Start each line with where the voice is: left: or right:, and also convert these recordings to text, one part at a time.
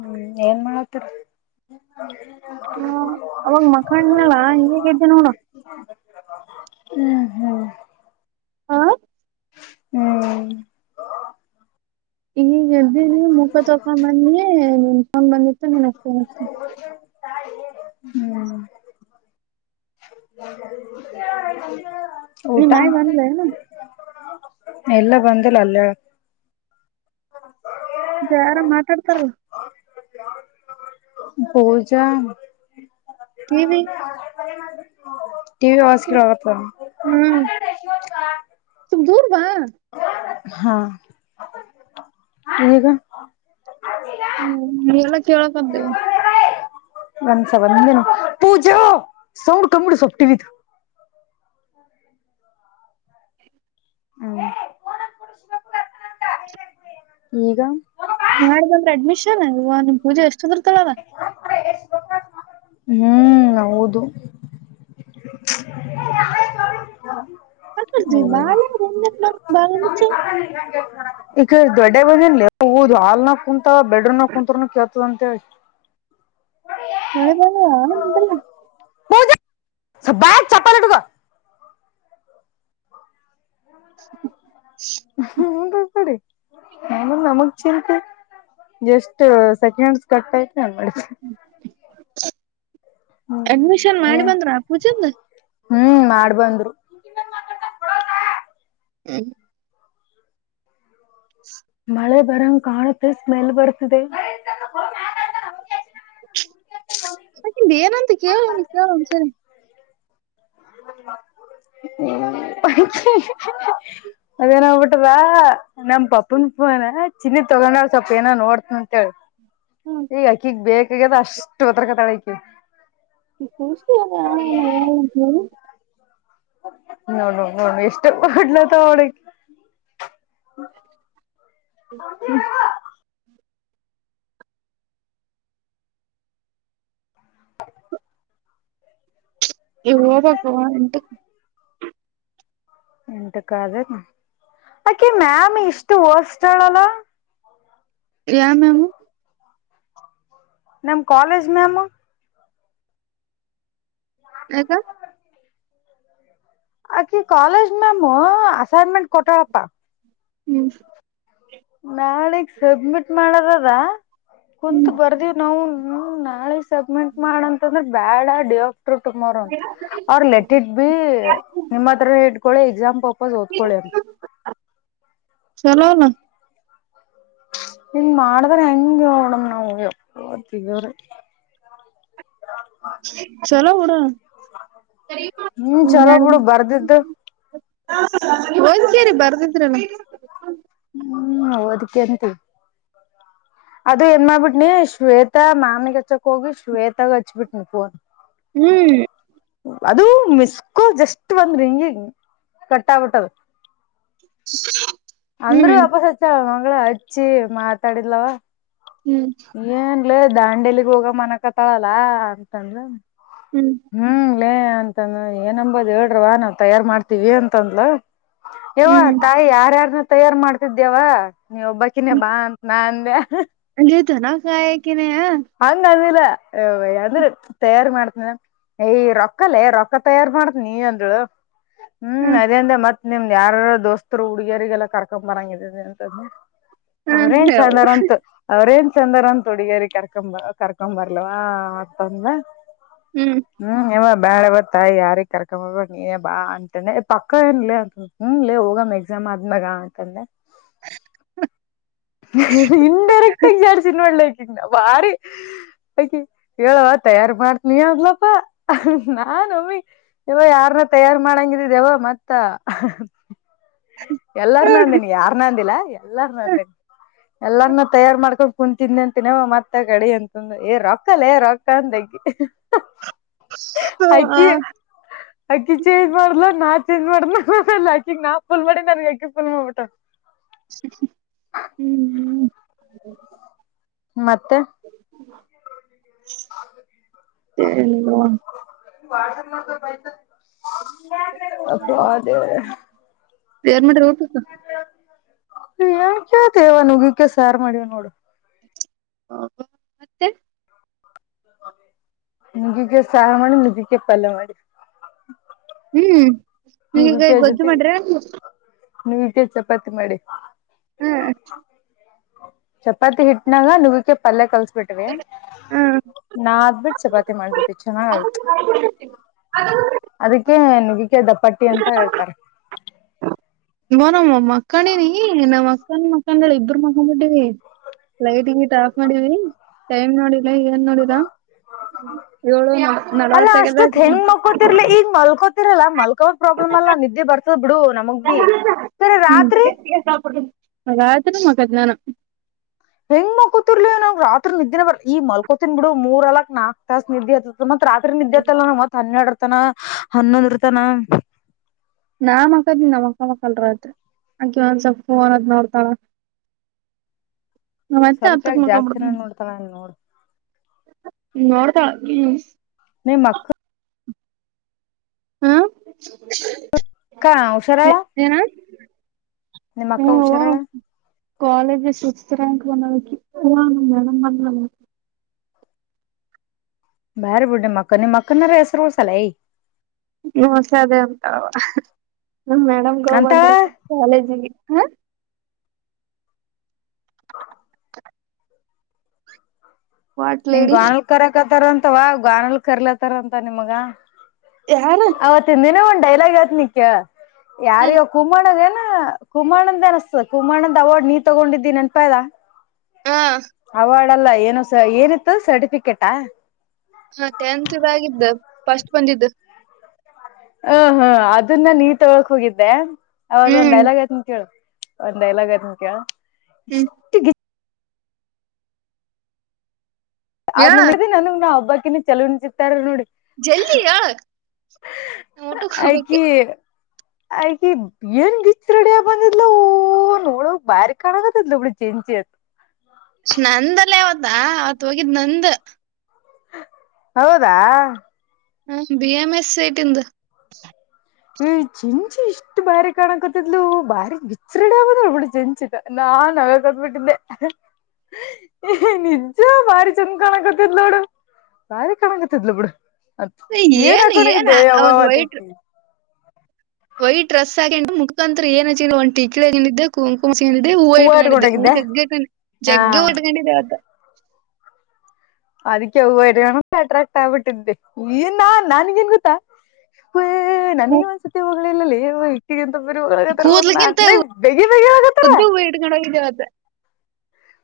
left: ಹ್ಮ್ ಏನ್ ಮಾಡತರಿ
right: ಹ ಅವಾಗ ಮಕಂಡನಲ್ಲ ಈಗ ಇದ್ದೀನಿ ನೋಡ
left: ಹ್ಮ್ ಹ್ಮ್
right: ಹಾ
left: ಹ್ಮ್
right: ಈಗ ಎದ್ದಿನೀ ಮುಖ ತಕೊಂಡ್ ಬಂದಿ ನಿನ್ ಫೋನ್ ಬಂದಿ [unintelligible]
left: ಹ್ಮ್ [inaudible]
right: ನಿಮ್ಮಾಯಿ ಬಂದ್ಲೇನು
left: ಎಲ್ಲ ಬಂದಿಲ್ಲ ಅಲ್ಯಾಳ
right: ಜ ಯಾರಾಮ ಮಾತಾಡ್ತಾರ
left: ಪೂಜಾ [inaudible]
right: ಟಿವಿ
left: ಟಿ ವಿ ವಾಯ್ಸ್ ಕೆಳಕತ
right: ಹ್ಮ್ ಸ್ವಲ್ಪ ದೂರ್ ಬಾ
left: ಹಾ ಈಗ
right: ಹ್ಮ್ ಎಲ್ಲ ಕೇಳಕ್ದ್ದೇವ
left: ಬಂದ್ಸ ಬಂದೇನು ಪೂಜಾ ಸೌಂಡ್ ಕಮ್ಮಿ ಇಡು ಸ್ವಲ್ಪ ಟಿವಿ ದು [unintelligible]
right: ನಾಳೆ ಬಂದ್ರೆ ಅಡ್ಮಿಷನ್ ಇವ ನಿಮ್ ಪೂಜೆ ಎಷ್ಟದರ್ತಳಲ್ಲ
left: ಹ್ಮ್ಮ್ ಹೌದು [unintelligible] [unintelligible]
right: ಬಾಳ ಬಾಳ
left: ದ ಹಾಲ್ ನಾಗ ಕುಂತ ಬೆಡ್ರೂಮ್ ನ ಕುತ್ರನು ಕೇಳ್ತದ ಅಂತ ಹೇಳಿ
right: ಮಳೆ ಬಲ್ಲ ನಿಂಬಲ್ಲಿ
left: ಪೂಜಾ [unintelligible]
right: [inaudible]
left: ಹ ಹಂಗಕಡಿ ನಮದ್ ನಮಗ್ ಚಿಂತಿ ಜಸ್ಟ್ ಸೆಕೆಂಡ್ಸ್ ಕಟ್ಟ [unintelligible] ಮಾಡ್ರಿ
right: ಹ್ಮ್ ಅಡ್ಮಿಷನ್ ಮಾಡಿ
left: ಹ್ಮ್
right: ಬಂದ್ರ ಆ ಪೂಜಂದ
left: ಹ್ಮ್ ಮಾಡ್ ಬಂದ್ರು
right: ಹ್ಮ
left: ಮಳೆ ಬರಂಗ ಕಾಣತ್ತೆ ಸ್ಮೆಲ್ ಬರ್ತದೆ
right: ಅಕಿಂದ್ ಏನಂತ ಕೇಳ ಕೆಳ ಓನ್ ಸರಿ
left: ಅದೇನ್ ಆಗ್ ಬುಟ್ಟದ ನಮ್ ಪಪ್ಪನ್ ಪೂನ ಚಿನ್ನಿ ತೊಗೊಂಡಳ ಸ್ವಲ್ಪ ಏನ ನೋಡ್ತನ ಅಂತ ಹೇಳಿ ಈಗ ಅಕಿಗ್ ಬೇಕಾಗ್ಯದ ಅಷ್ಟ ಒದರ ಕತಾಳ [inaudible]
right: [unintelligible] ಹೇಳಿ
left: ನೋಡ ನೋಡ್ ಏಷ್ಟ ಹೊಡ್ಲಾತಾಳ ನೋಡ್ [inaudible]
right: ಈಗ ಹೊಬೇಕ ಅವ ಎಂಟಕ
left: ಎಂಟಕ ಆದ ಎನ್ ಆಕಿ ಮ್ಯಾಮ್ ಇಷ್ಟು ವಸ್ಟ್ಹಳ ಅಲಾ
right: ಯ ಮ್ಯಾಮು
left: ನಮ್ ಕಾಲೇಜ್ ಮ್ಯಾಮ್
right: ಯಾಕಾ
left: ಅಕಿ ಕಾಲೇಜ್ ಮ್ಯಾಮ ಅಸೈನ್ಮೆಂಟ್ ಕೊಟ್ಟಳಪ್ಪ
right: ಹ್ಮೂ
left: ನಾಳಿಗ್ ಸಬ್ಮಿಟ್ ಮಾಡದ ಅದಾ ಕುಂತ ಬರ್ದೇವ್ ನಾವು ನಾಳೆ ಸಬ್ಮಿಟ್ ಮಾಡಂತಂದ್ರ ಬ್ಯಾಡ ದೇವಪ್ ಆಫ್ಟರ ಟುಮಾರೊ ಅಂತ ಅವ್ರ ಲೆಟ್ ಇಟ್ ಬಿ ನಿಮ್ಮ ಹತ್ರ ಇಟ್ಕೊಳ್ಳಿ ಎಕ್ಸಾಮ್ ಪರ್ಪಸ್ ಓದ್ಕೊಳ್ಳಿ ಅಂತ
right: ಚಲೋ ಅಲ್ಲ
left: ಹಿಂಗ್ ಮಾಡದ್ರ ಹೆಂಗ ಹೇಳ್ ನೋಡಮ್ ನಾವ್ ಯಾಪಾ ದೇವರೇ
right: ಚೊಲೋ ಬಿಡು
left: ಹ್ಮ್
right: ಒಂದ್
left: ಚಲೋ
right: ಎರಡ್
left: ಬಿಡು
right: ದಿನ
left: ಬರ್ದಿದ್ದು
right: ಒದ ಕೆರಿ ಬರ್ದಿದ್ರಲ
left: ಹ್ಮ್ ಒದಕೆಂತಿವ್ ಅದು ಏನ್ ಮಾಡ್ಬಿಟ್ನಿ ಶ್ವೇತಾ ಮ್ಯಾಮಿಗ್ ಹಚ್ಚಕ್ ಹೋಗಿ ಶ್ವೇತಾಗ ಹಚ್ಬಿಟ್ನಿ ಫೋನ್
right: ಹ್ಮ್
left: ಅದು ಮಿಸ್ಕೋಲ್ ಜಸ್ಟ್ ಒಂದರಿಂಗೀಗ ಕಟ್ಟಗ್ ಬಿಟ್ಟದ
right: [inaudible]
left: ಅಂದ್ರ
right: ಹ್ಮ್
left: ವಾಪಸ್ ಹಚ್ಚಯಾಳ ಮಗಳ ಹಚ್ಚಿ ಮಾತಾಡಿದ್ಲವ
right: ಹ್ಮ್
left: ಲೆ ದಾಂಡೆಲಿಗ್ ಹೋಗಮ ಅನಕತಾಳ ಅಲಾ ಅಂತ ಅಂದ್ಲ ಹ್ಮ್ ಅಲ್ಲೇ ಅಂತಂದ ಏನಂಬೋದ ಹೇಳ್ರವಾ ನಾವ್ ತಯಾರ್ ಮಾಡ್ತೀವಿ ಅಂತಂದ್ಲ ಯವ್ವಾ
right: ಹ್ಮ್
left: ತಾಯಿ ಯಾರ ಯಾರನ್ ತಯಾರು ಮಾಡ್ತಿದ್ದ್ಯಾವ ನೀವ ಒಬ್ಬಕಿನೇ ಬಾ ಅಂತ ನಾ ಅಂದ್ಯ
right: ಕ
left: ಹಂಗ ಅಲ್ಲಿದ ಅ ಅಂದ್ರ ತಯಾರ ಮಾಡ್ತನಿ ಏ ರೊಕ್ಕಲ್ಲೇ ರೊಕ್ಕ ತಯಾರಿ ಮಾಡ್ತನೀ ಅಂದ್ಳ ಹ್ಮ್ ಅದೇ ಅಂದ ಮತ್ ನಿಮ್ದ ಯಾರ ದೋಸ್ತರು ಹುಡುಗರಿಗೆಲ್ಲ ಕರ್ಕೊ ಬರಂಗಿದೀನಿ ಅಂತ್ರೆ ಅವ್ರೇನ್ ಚಂದಾರ
right: ಹ್ಮ್
left: ಅಂತ ಅವ್ರೇನ್ ಚಂದರ ಅಂತ ಹುಡ್ಗೇರ್ ಕರ್ಕೊಂಬ ಕರ್ಕೊಂಬರ್ಲವಾ ಅಂತ ಅಂದ್ಲ ಹ್ಮ್ ಯವ್ವ ಬ್ಯಾಡವ ತಾಯಿ ಯಾರಿಗೆ ಕರ್ಕೊಂಡ್ ಬರ್ಬ್ಯಾಡ್ನೀ ನೀ ಬಾ ಅಂತಾ ಪಕ್ಕ ಏನ್ಲೇ ಅಂದ್ಲು ಹ್ಮ್ ಲೇ ಹೋಗಮ್ಮ್ ಎಕ್ಸಾಮ್ ಆದ್ಮ್ಯಾಗ ಅಂತಂದೆ
right: ಹ
left: ಇಂಡೈರೆಕ್ಟ್ ಆಗಿ ನಡ್ತಿ ನೋಡ್ಲೆ ನ ಭಾರಿ ಅಕಿ ಹೇಳವ ತಯಾರ್ ಮಾಡ್ತೀಯಾ ಅಂದ್ಲಪ ನಾನ ಒಮ್ಮಿ ಯವ ಯಾರನ್ನ ತಯಾರ್ ಮಾಡಂಗಿದಿದೇವ ಮತ್ತ ಹ ಹ ಹ ಎಲ್ಲಾರ್ ನಂದೇನಿ ಯಾರ್ನ ಅಂದಿಲ್ಲಾ ಎಲ್ಲಾರ್ ನಂದೇನಿ ಎಲ್ಲರ್ನ ತಯಾರು ಮಾಡ್ಕೊಂಡ ಕುಣ ತಿಂದಂತಿನವ ಮತ್ತ ಕಡಿ ಅಂತಂದು ಏ ರೊಕ್ಕಲ್ಲೇ ರೊಕ್ಕ ಅಂದಲಾಕಿ ಅಕೀ ಅಕಿ ಚೇಜ್ ಮಾಡಾರಲ ನಾ ಚ ಮಾಡಾಕಿ ನಾ ಫೂಲ್ ಮಾಡೀನಿ ನನ್ಗ ಅಕಿ ಫೂಲ್ ಮಾಡ್ಬಿಟ್ಟಾಳ
right: ಹ್ಮ್
left: ಮತ್ತೆ [inaudible]
right: ಮತ್ತೇನ್ಲ್ವಾ
left: [unintelligible] ಅಪ್ಪ ದೇವರೇ
right: ಏನ್ ಮಾಡಿರಿ ಊಟಕ್ಕ
left: ಏನ್ ಕೇಳ್ತಿಯವ ನುಗ್ಗಿ ಕಾಯಿ ಸಾರು ಮಾಡಿ ನೋಡು
right: ಹಾ ಮತ್ತೆ
left: ನುಗ್ಗೆಕಾಯಿಸಾರ ಮಾಡಿ ನುಗ್ಗೆಕಾಯಿ ಪಲ್ಯ ಮಾಡಿ
right: ಹ್ಮ್ ನೀ ಈಗ ಗೊಜ್ಜು ಮಾಡ್ರಿ
left: ನೀವಗ ಚಪಾತಿ ಮಾಡಿ
right: ಹ್ಮ
left: ಚಪಾತಿ ಹಿಟ್ಟನಾಗ ನುಗ್ಗಿಕಾಯಿ ಪಲ್ಯ ಕಲ್ಸ ಬಿಟ್ವಿ
right: ಹ
left: ನಾ ಅಬಿಟ್ಟ ಚಪಾತಿ ಮಾಡ್ಬಿಟ್ಟ ಚೆನ್ನಾಗಿ ಆಗಿತ್ತು
right: [inaudible]
left: ಕ್ಕೆ ನೀವ್ ಇದಕ್ಕೆ ದಪ್ಪ ಅಂತ ಹೇಳ್ತಾರೆ
right: ಇ ನಮ್ಮ ಮಕ್ಕನಿನಿ ನಮ್ಮ್ ಅಕ್ಕನ್ ಮಕ್ಕಂದಳ ಇಬ್ಬರು ಮಾಕಂಬಿಟ್ಟಿವಿ ಬಿಟ್ಟಿವಿ ಲೈಟ್ ಗೀಟ್ ಆಫ್ ಮಾಡಿದವಿ ಟೈಮ್ ನೋಡಿಲ್ಲ ಏನ್ ನೋಡರ ಏಳು
left: ಅಲ್ಲಾ
right: ನಲವತ್ ಆಗ್ಯದ
left: ರಲ್ಲ ಮಲ್ಕೋ್ ಪ್ರಾಬ್ಲಮ್ ಅಲ್ಲಾ ನಿದ್ದೆ ಬರ್ತದ್ ಬಿಡು ನಮಗ್ ಭ
right: ಹ್ಮತ್ ಮ ದ್ಞಾನ
left: ಹೆಂಗ್ ಮ ಕೂತಿರ್ಲಿ ನಾವ್ ರಾತ್ರಿ ನಿದ್ದೇ ಬರ ಈ ಮಲ್ಕೋತೀನ್ ಬಿಡು ಮೂರ್ ಅಲಕ್ ನಾಕ್ ತಾಸ ನ ನಿಿದ್ದೆ ಅ ರಾತ್ರಿ ನಿದ್ದೆತ್ತಲ್ಲ ನ ಮತ್ತತ್ ಹನ್ನೆರಡು ತನ ಹನ್ನೊಂದ್ರ ತನ
right: ನಾ ಅಕ್ಕದ ನಮ್ಮ್ ಅಕ್ಕ ಮಕ್ಕಲ್ರತ್ ಅಕೆ ಒಂದ್ ಸ್ವಲ್ಪ ನ್ದ್ ನೋಡ್ತಾಳ ನಾ ಮತ್ತೆ
left: ಸ್ವಲ್ಪ
right: ಹತ್ತಕ್
left: ಎಗ ಜಾಸ್ತಿನ
right: ಮಕ್ಕೊಂಡ್ಬಿಡ್ತಾನ
left: ನೋಡ್ತಾರ ನೋಡ್
right: ನೋಡ್ತಾಳ ಹ್ಮ
left: ನ ಮಕ್ಕ
right: ಹಾ
left: ಕಾ ಹುಷಾರಾವ
right: ಏನ ಹ್ಮ
left: ನಿಮ್ಮಕ್ಕ
right: ಅವ್ವ
left: ಹುಷಾರಳ
right: ಕಾಲೇಜ್ ಸಿಕ್ಸ್ತ್ ರ್ಯಾಂಕ್ ಬಂದ ಹ ಮೇ ಬ
left: ಬೇರೆ ಬುಡ್ಡೆ ಮಕ್ಕನ್ ಈ ಮಕ್ಕನಾರ ಹೆಸರುಸಲ್ಲ ಯ
right: ಮ್ಮಸ ಅದೇ ಉಂತ ನ ಮೇಡಮ್ ಕ
left: ಅಂತಳ
right: ಬಂದ್ರ ಕಾಲೇಜಿಗೆ ಹಾ ವಾಟ್
left: ನಿಂಗ್
right: ಲೇಡಿ
left: ಗಾನಲ್ ಕರಕತರಂತ ಇತವಾ ಗಾನಲ್ ಕರ್ಲತಾರ ಅಂತ ನಿಮ್ಗ
right: ಯಾರ
left: ಅವತ್ತ ದಿನ ಉಂಟ ಡೈಲಗ ಹೇಳ್ತೀನಿ ಕೇಳು
right: ಹ
left: ಯಾರಿಗೆ ಕುಮಣ್ಣ ಏನು ಕುಮಾನಂದ ಅನಿಸತದೆ ಕುಮಾನಂದ್ ಅವಾರ್ಡ್ ನೀ ತಗೊಂಡಿದ್ದಿ ನೆನ್ಪ ಇದದ ಅವ ಲ್ಲ ಏನು ಏನಿತ್ತು ಸರ್ಟಿಫಿಕೇಟಾ
right: ಹಾ ಟೆಂತ್ ಇದಗಿದ್ದ ಫಸ್ಟ್ ಬಂದಿದ್ದ
left: ಹಾ ಹ್ಮ ಅದನ್ನ ನೀ ತೊಗಕ್ ಹೋಗಿದ್ದೆ ಅವೌದ ಒಂದು
right: ಹ್ಮ್
left: ಡೈಲಾಗ್ ಆಯತ ಅಂತ ಕೇಳು ಒಂದ ಡೈಲಾಗದ ಹೇಳತನಕೆಳ
right: ಹ್ಮ್
left: ಎಷ್ಟು ಗಿ ಅ
right: ಹೇಳ
left: ನನ್ ನಗ್ ನಾ ಹಬ್ಬ ಚಲೋ ಚಿತ್ತಾರ ನೋಡಿ
right: ಜಲ್ದಿ ಯ ನಾ ಊಟಕ್ಕೆ ಹೋಗಬೇಕ
left: ಆಗಿ ಬ ಏನ್ ಬಿಚ್ ರೆಡಿಯ ಬಂದಿದ್ಲ ಓ ನೋಡ ಬಾರಿ ಕಾಣಗತ್ತಿದ್ಲಳ ಜೆಂಚಿತ್
right: ನಂದಲ್ಲೇ ಅವ ವತ್ತಾ ಅವತ್ ಹೋಗಿದ್ ನಂದ
left: ಹೌದಾ
right: ಹ ಬಿಿ ಎಂ ಎಸ್ಐಟ್ಂದು
left: ಚಿಚಿ ಎಷ್ಟು ಬಾರಿ ಕಾಣಕೊತ್ತಿದ್ಲು ಬಾರಿ ಬಿಚ್ಚ ರಡಿ ಆಗದ ನೋಡ್ ಬಿಡ ಜಂಚಿತ ನಾನ್ ಅವ ನಗಾಕತಬಿಟ್ಟಿದ್ದೆ ಏ ನಿಜ ಬಾರಿ ಚಂದ ಕಾಣಕತ್ತಿದ್ಲು ನೋಡು ಬಾರಿ ಕಾಣಕೊತ್ತಿದ್ಲು ಬಿಡು ಇ ಎನ
right: ಏನ್ ಏನ್
left: ಹಾಕೋಂಡಣಗೆದ್ದ ಎವಾ
right: ಅವದ್
left: ಅವತಿ
right: ವೈಟ್ ವೈಟ್ ಡ್ರಸ್ ಹಾಕೆ ಮುಖಾಂತ್ರ ಏನ ಚಿಲ್ಲ ಒ ಟಿಳನಿದ್ದೆ ಕುಂಕುಮ್ಏನ ಇದೆ ಹೂವು
left: ಹೂವ
right: ಇಟ್ಕೊಂಡಿದ್ದಿದೆ ಹೂವು
left: ಇಟ್ಕೊಂಡೋಗಿದ್ದೆ
right: ಜಗ್ಗ ಇ
left: ಹಾ
right: ಜಗ್ಗ ಉ ಇಟ್ಕೊಂಡಿದೆೆ ಅವತ
left: ಅದಕ್ಕೆವು ಅಟ್ರಾಕ್ಟ್ ಆಗ್ಬಿಟ್ಟಿದ್ದೆ ಈ ನಾ ನನ್ಗೇನ್ ಗೊತ್ತಾ ಹ ನನಗೆ
right: ಕೂ-
left: ಒಂದ್ ಸತಿ [inaudible] ಲ್ಲ
right: ಕೂದ್ಲಕ್ಕಿಂತ
left: ಬೇಗಿ ಬೇಗಿ ಆಗತಾರ
right: ಉದ್ದು ಹೂವ ಇಟ್ಕೊಂಡ್ ಹೋಗಿದ್ದೆ ಅವತ್ತ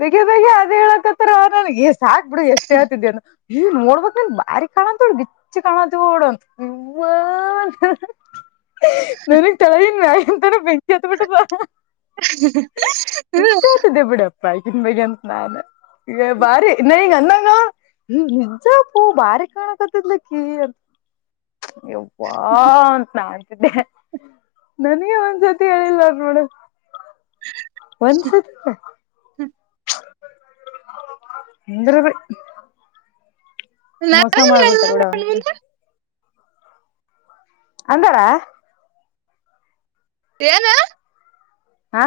left: ಬೇಗ ಬೇಗ ಅದ ಹೇಳಕತ್ರ ನನಗೆ ಎಷ್ಟ ಸಾಕ್ಬ ಬಿಡು ಎಷ್ಟೇ ಹೇಳತಿದನ ಹ ನೋಡ್ಬೇಕಕ್ ನನ್ ಭಾರಿ ಕಾಣ ತೋ ಗಿಚ್ಚ ಕಣಾಂತೋಡ ಹ ಏವ್ವಾ ನನ್ಗ್ ತಳಗಿಂದ ಮ್ಯಾಗಿಂದ್ ಎಂತ ಬೆಂಕಿಹತ್ ಬಿಟ್ಟದ
right: [inaudible]
left: ಬೈಕನ್ ಬೇಗ ಅಂತ ನಾನ್ ಈಗ ಬಾರಿ ಇನ್ನ ಈಗ ಅನ್ನಂಗ ಈ ನಿಜಾ ಪೂ ಬಾರಿ ಕಾಣಕತ್ತಿದ್ಲಕ್ಕಿ ಅಂತ ಯಾವ್ವ ನ ಬತ್ ನಾನ ನನ್ಗೆ ಒಂದ್ಸತಿ ಹೇಳಿಲ್ಲ ಅವರು ನೋಡು ವಂಶದ ಅಂದರೆ ಬಿ
right: ನಾ
left: ಮೋಸ ಮಾಡಾರಬಟ್ಟ ಬಿಡ ಅಂತಾರ
right: ಏನು
left: ಹಾ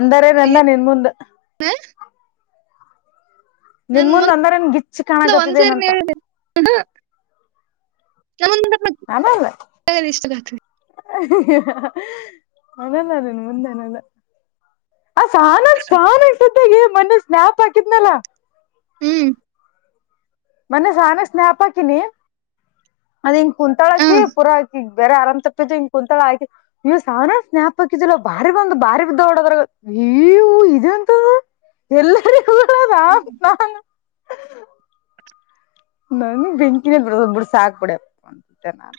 left: ಅಂದರೆದಂದ ನಿನ್ ಮುಂದೆ
right: ಹ
left: ನಿನ್ ಮುಂದ್ ಅಂದಾರನ್ ಗಿಚ್ಚ ಕಾಣಾಗತ್ತಿದ
right: ಒಂದ್ಸೇರಿ ನೀ
left: ಏನಂತ
right: ಹೇಳಿದೆ ನ ಇಷ್ಟು
left: ಅನಲ್ಲ ನಿನ್ನ ಮುಂದೆ ಅನಲ್ಲ ಅ ಸನಸ್ [inaudible] ಮೊನ್ನೆ ಸ್ನಾಪ ಹಾಕಿದ್ನಲ್ಲ
right: ಹ್ಮ್
left: ಮೊನ್ನೆ ನಾನೇ ಸ್ನ್ಯಾಪ್ ಹಾಕಿನೀ ಅದ್ಹೇಗೆ ಕುಂತಳಹಾಕಿ
right: ಹ್ಮ್
left: ಪುರ ಬೇರೆ ಅರಾಮ್ ತಪ್ಪಿದ್ದ ಹ ಕುಂತಳ ಆಯ್ತಿ ನೀವ್ ಸಾನ ಸ್ನ್ಯಾಪ್ ಹಾಕಿದಿಲ್ಲ ಬಾರಿ ಬಂದ್ ಬಾರಿ ಬಿದ್ದ ಹೊಡದ್ರ ಇವುಇದು ಎಂತದ ಎಲ್ಲರಿಗೂ ನಾನು ನನ್ ಬೆಂಕಿನೇ ಬಿಡು ಸಾಕ್ಬಡಪ್ಪ ಅಂದೇ ನಾನು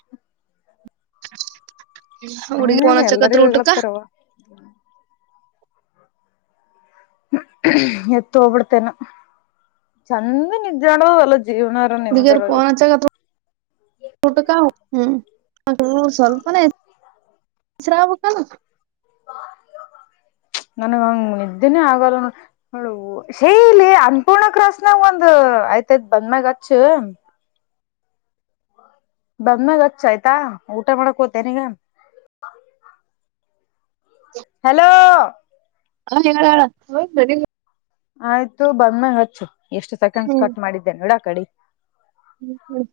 right: ಹ ಹುಡುಗ್ರು ಫೋನ್
left: ಹ್ಮನ್
right: ಹಚ್ಚಕತರ
left: ಎಲ್ಲರಿಗೂ
right: ಉಟ್ಟಕ
left: ಹೇಳತಾರವ [unintelligible] ಎತ್ತು ಹೋಗ್ಬಿಡ್ತೀನೋ ಚಂದ ನಿಜ್ರಾಲೋ
right: ಹುಡುಗಿಯರು ಫೋನ್ ಹಚ್ಚವ ಸ್ವಲ್ಪನೆ ಶ್ರಾವಕ್ಕ
left: ನನ್ಗಂಗ ನಿದ್ದೆನೇ ಆಗಲ್ಲ ಹೇ ಲೇ ಅನ್ನಪೂರ್ಣ ಕ್ರಾಸ್ನಾಗ ಒಂದ್ ಆಯ್ತಯ್ತ್ ಬಂದ್ಮ್ಯಾಗಚ್ಚ ಬಂದ್ಮಾಗ ಹಚ್ಚ ಆಯ್ತಾ ಊಟ ಮಾಡಕ್ ಹೋತನಿಗ ಹಲೋ
right: ಹಾ ಹೇಳು
left: ಆಯ್ತು ಬಂದ್ಮೇ ಹಚ್ಚು ಎಷ್ಟು ಸೆಕೆಂಡ್ಸ್ ಕಟ್ ಮಾಡಿದ್ದೇ ನೋಡಾಕಡೆ
right: ಹ್ಮ್ ಹ್ಮ